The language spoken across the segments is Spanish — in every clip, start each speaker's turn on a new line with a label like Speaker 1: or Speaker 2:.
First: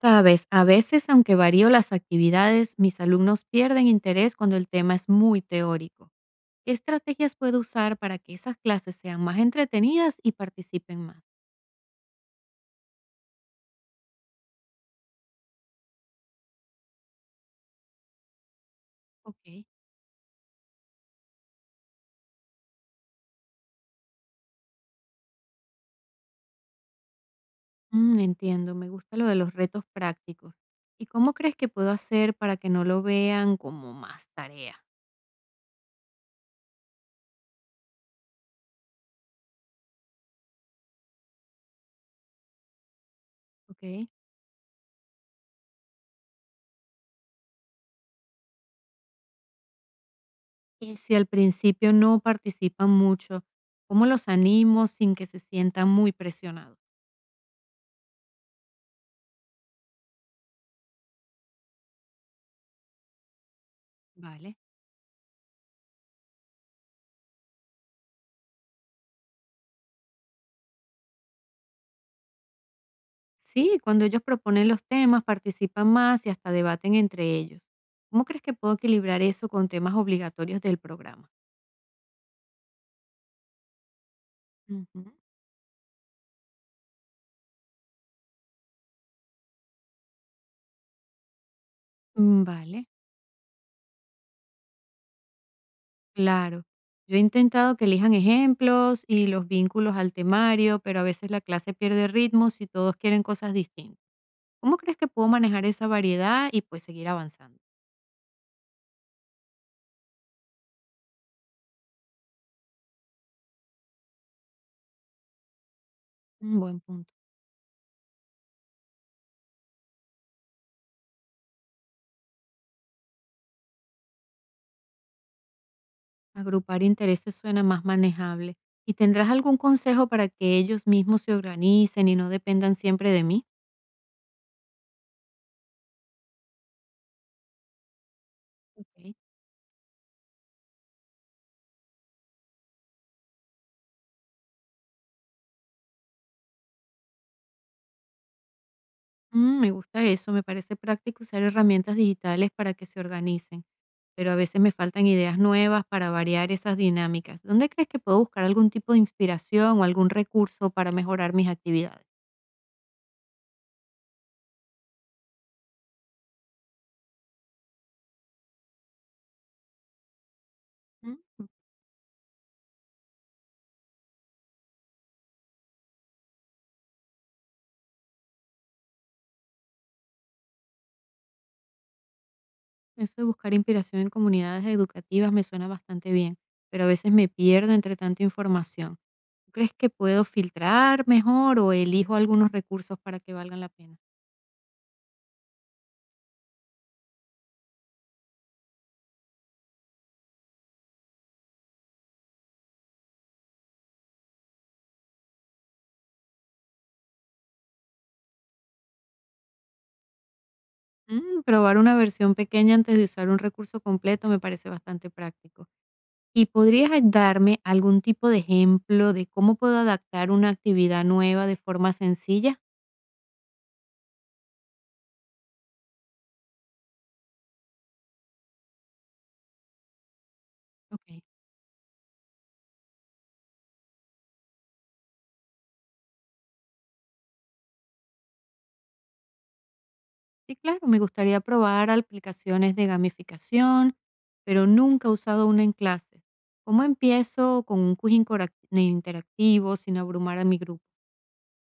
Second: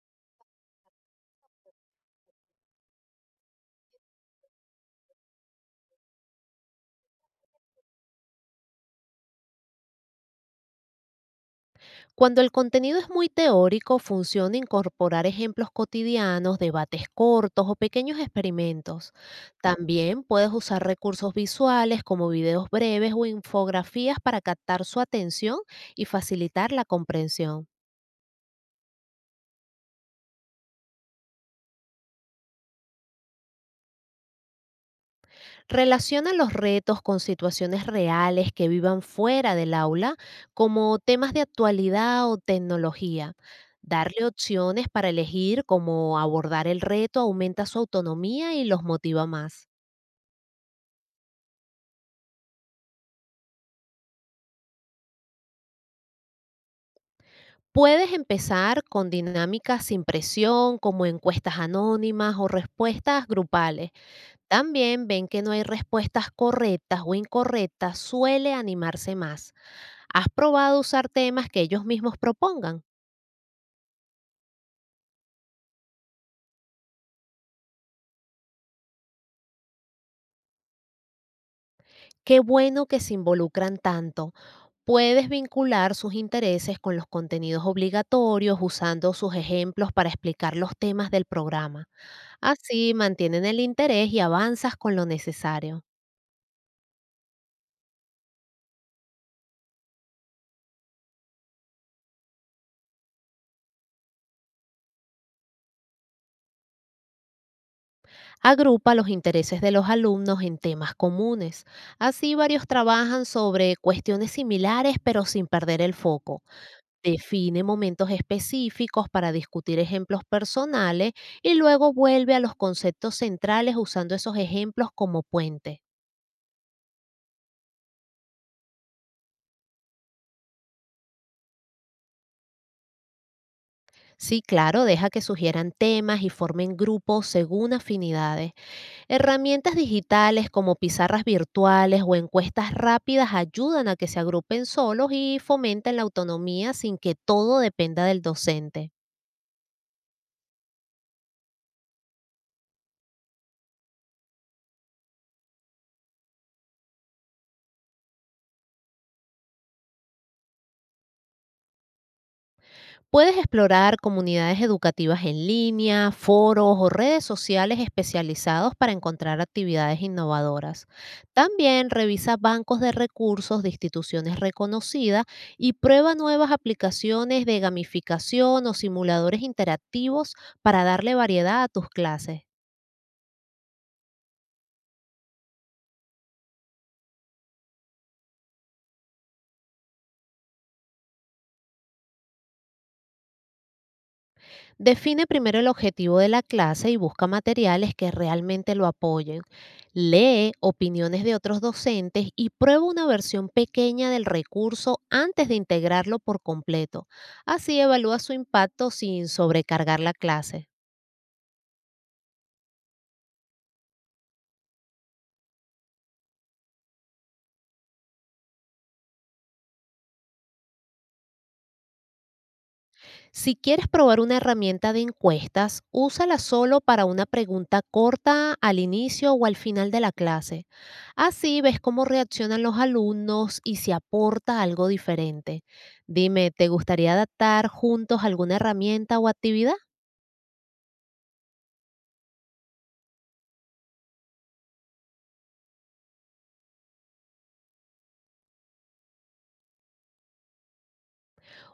Speaker 1: Sabes, a veces, aunque varío las actividades, mis alumnos pierden interés cuando el tema es muy teórico. ¿Qué estrategias puedo usar para que esas clases sean más entretenidas y participen más?
Speaker 2: Cuando el contenido es muy teórico, funciona incorporar ejemplos cotidianos, debates cortos o pequeños experimentos.
Speaker 1: Ok.
Speaker 2: También puedes usar recursos visuales como videos breves o infografías para captar su atención y facilitar la comprensión.
Speaker 1: Entiendo, me gusta lo de los retos prácticos. ¿Y cómo crees que puedo hacer para que no lo vean como más tarea?
Speaker 2: Relaciona los retos con situaciones reales que vivan fuera del aula, como temas de actualidad o tecnología.
Speaker 1: Ok.
Speaker 2: Darle opciones para elegir cómo abordar el reto aumenta su autonomía y los motiva más.
Speaker 1: Y si al principio no participan mucho, ¿cómo los animo sin que se sientan muy presionados?
Speaker 2: Puedes empezar con dinámicas sin presión, como encuestas anónimas o respuestas grupales.
Speaker 1: Vale.
Speaker 2: También ven que no hay respuestas correctas o incorrectas, suele animarse más. ¿Has probado usar temas que ellos mismos propongan?
Speaker 1: Sí, cuando ellos proponen los temas, participan más y hasta debaten entre ellos. ¿Cómo crees que puedo equilibrar eso con temas obligatorios del programa?
Speaker 2: Qué bueno que se involucran tanto.
Speaker 1: Ujú.
Speaker 2: Puedes vincular sus intereses con los contenidos obligatorios usando sus ejemplos para explicar los temas del programa.
Speaker 1: Vale,
Speaker 2: Así mantienen el interés y avanzas con lo necesario.
Speaker 1: claro. Yo he intentado que elijan ejemplos y los vínculos al temario, pero a veces la clase pierde ritmo si todos quieren cosas distintas. ¿Cómo crees que puedo manejar esa variedad y pues seguir avanzando?
Speaker 2: Agrupa los intereses de los alumnos en temas comunes. Así varios trabajan sobre cuestiones similares pero sin perder el foco.
Speaker 1: Un buen punto.
Speaker 2: Define momentos específicos para discutir ejemplos personales y luego vuelve a los conceptos centrales usando esos ejemplos como puente.
Speaker 1: Agrupar intereses suena más manejable. ¿Y tendrás algún consejo para que ellos mismos se organicen y no dependan siempre de mí?
Speaker 2: Sí, claro, deja que sugieran temas y formen grupos según afinidades.
Speaker 1: Ok.
Speaker 2: Herramientas digitales como pizarras virtuales o encuestas rápidas ayudan a que se agrupen solos y fomenten la autonomía sin que todo dependa del docente.
Speaker 1: Me gusta eso, me parece práctico usar herramientas digitales para que se organicen, pero a veces me faltan ideas nuevas para variar esas dinámicas. ¿Dónde crees que puedo buscar algún tipo de inspiración o algún recurso para mejorar mis actividades?
Speaker 2: Puedes explorar comunidades educativas en línea, foros o redes sociales especializados para encontrar actividades innovadoras.
Speaker 1: Mm,
Speaker 2: También revisa bancos de recursos de instituciones reconocidas y prueba nuevas aplicaciones de gamificación o simuladores interactivos para darle variedad a tus clases.
Speaker 1: Eso de buscar inspiración en comunidades educativas me suena bastante bien, pero a veces me pierdo entre tanta información. ¿Tú crees que puedo filtrar mejor o elijo algunos recursos para que valgan la pena?
Speaker 2: Define primero el objetivo de la clase y busca materiales que realmente lo apoyen. Lee opiniones de otros docentes y prueba una versión pequeña del recurso antes de integrarlo por completo. Así evalúa su impacto sin sobrecargar la clase.
Speaker 1: Probar una versión pequeña antes de usar un recurso completo me parece bastante práctico. ¿Y podrías darme algún tipo de ejemplo de cómo puedo adaptar una actividad nueva de forma sencilla?
Speaker 2: Si quieres probar una herramienta de encuestas, úsala solo para una pregunta corta al inicio o al final de la clase.
Speaker 1: Ok,
Speaker 2: Así ves cómo reaccionan los alumnos y si aporta algo diferente. Dime, ¿te gustaría adaptar juntos alguna herramienta o actividad?
Speaker 1: sí, claro, me gustaría probar aplicaciones de gamificación, pero nunca he usado una en clase. ¿Cómo empiezo con un quiz interactivo sin abrumar a mi grupo?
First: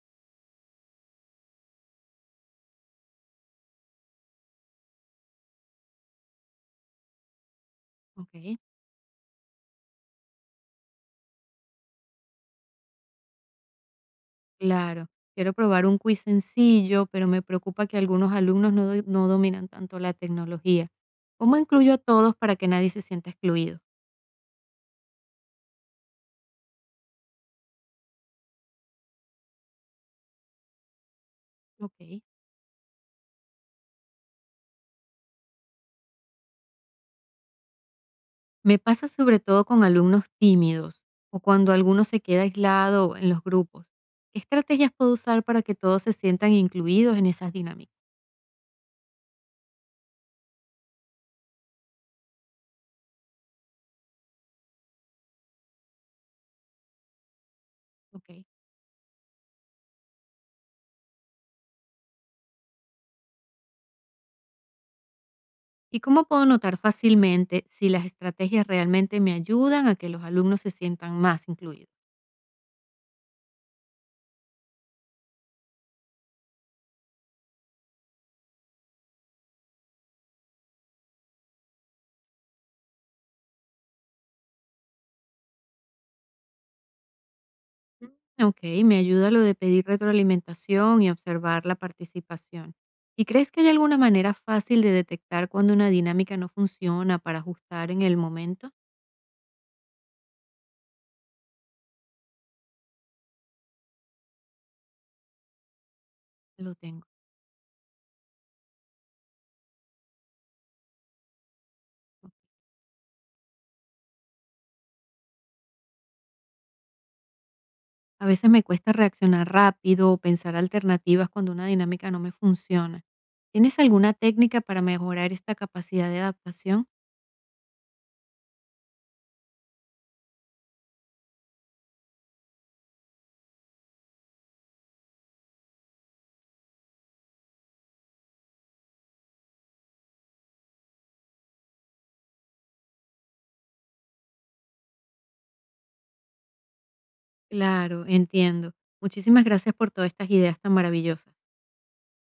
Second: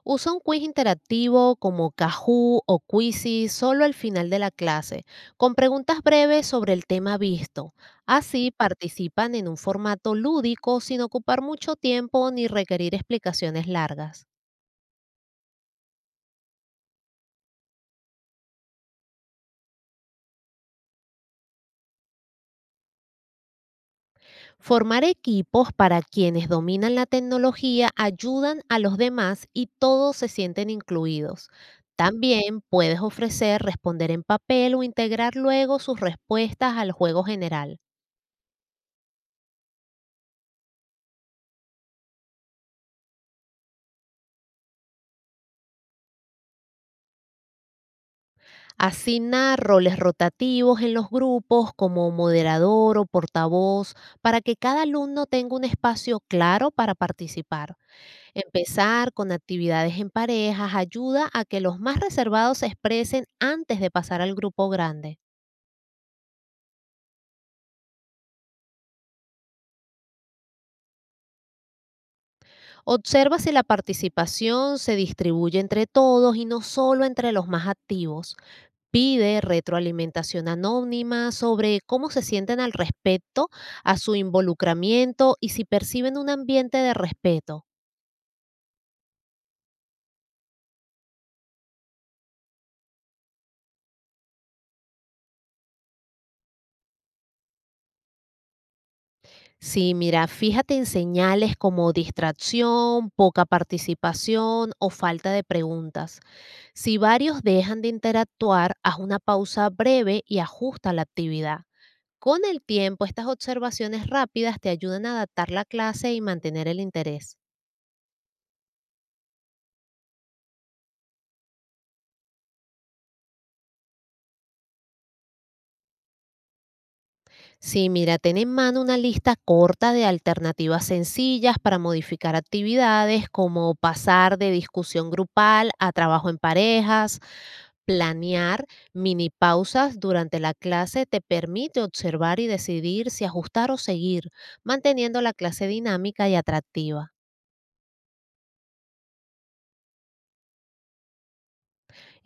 Speaker 2: Usa un quiz interactivo como Kahoot o Quizy solo al final de la clase, con preguntas breves sobre el tema visto. Así
Speaker 1: Ok.
Speaker 2: participan en un formato lúdico sin ocupar mucho tiempo ni requerir explicaciones largas.
Speaker 1: Claro, quiero probar un quiz sencillo, pero me preocupa que algunos alumnos no, no dominan tanto la tecnología. ¿Cómo incluyo a todos para que nadie se sienta excluido?
Speaker 2: Formar equipos para quienes dominan la tecnología ayudan a los demás y todos se sienten incluidos.
Speaker 1: Ok.
Speaker 2: También puedes ofrecer responder en papel o integrar luego sus respuestas al juego general.
Speaker 1: Me pasa sobre todo con alumnos tímidos o cuando alguno se queda aislado en los grupos. ¿Qué estrategias puedo usar para que todos se sientan incluidos en esas dinámicas?
Speaker 2: Asigna roles rotativos en los grupos como moderador o portavoz para que cada alumno tenga un espacio claro para participar.
Speaker 1: Ok.
Speaker 2: Empezar con actividades en parejas ayuda a que los más reservados se expresen antes de pasar al grupo grande.
Speaker 1: ¿Y cómo puedo notar fácilmente si las estrategias realmente me ayudan a que los alumnos se sientan más incluidos?
Speaker 2: Observa si la participación se distribuye entre todos y no solo entre los más activos. Pide retroalimentación anónima sobre cómo se sienten al respecto a su involucramiento y si perciben un ambiente de respeto.
Speaker 1: Ok, me ayuda lo de pedir retroalimentación y observar la participación. ¿Y crees que hay alguna manera fácil de detectar cuando una dinámica no funciona para ajustar en el momento?
Speaker 2: Sí, mira, fíjate en señales como distracción, poca participación o falta de preguntas.
Speaker 1: Lo
Speaker 2: Si
Speaker 1: tengo.
Speaker 2: varios dejan de interactuar, haz una pausa breve y ajusta la actividad. Con el tiempo, estas observaciones rápidas te ayudan a adaptar la clase y mantener el interés.
Speaker 1: A veces me cuesta reaccionar rápido o pensar alternativas cuando una dinámica no me funciona. ¿Tienes alguna técnica para mejorar esta capacidad de adaptación?
Speaker 2: Sí, mira, ten en mano una lista corta de alternativas sencillas para modificar actividades como pasar de discusión grupal a trabajo en parejas, planear mini pausas durante la clase te permite observar y decidir si ajustar o seguir, manteniendo la clase dinámica y atractiva.
Speaker 1: Claro, entiendo. Muchísimas gracias por todas estas ideas tan maravillosas.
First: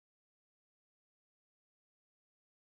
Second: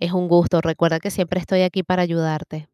Speaker 2: Es un gusto, recuerda que siempre estoy aquí para ayudarte.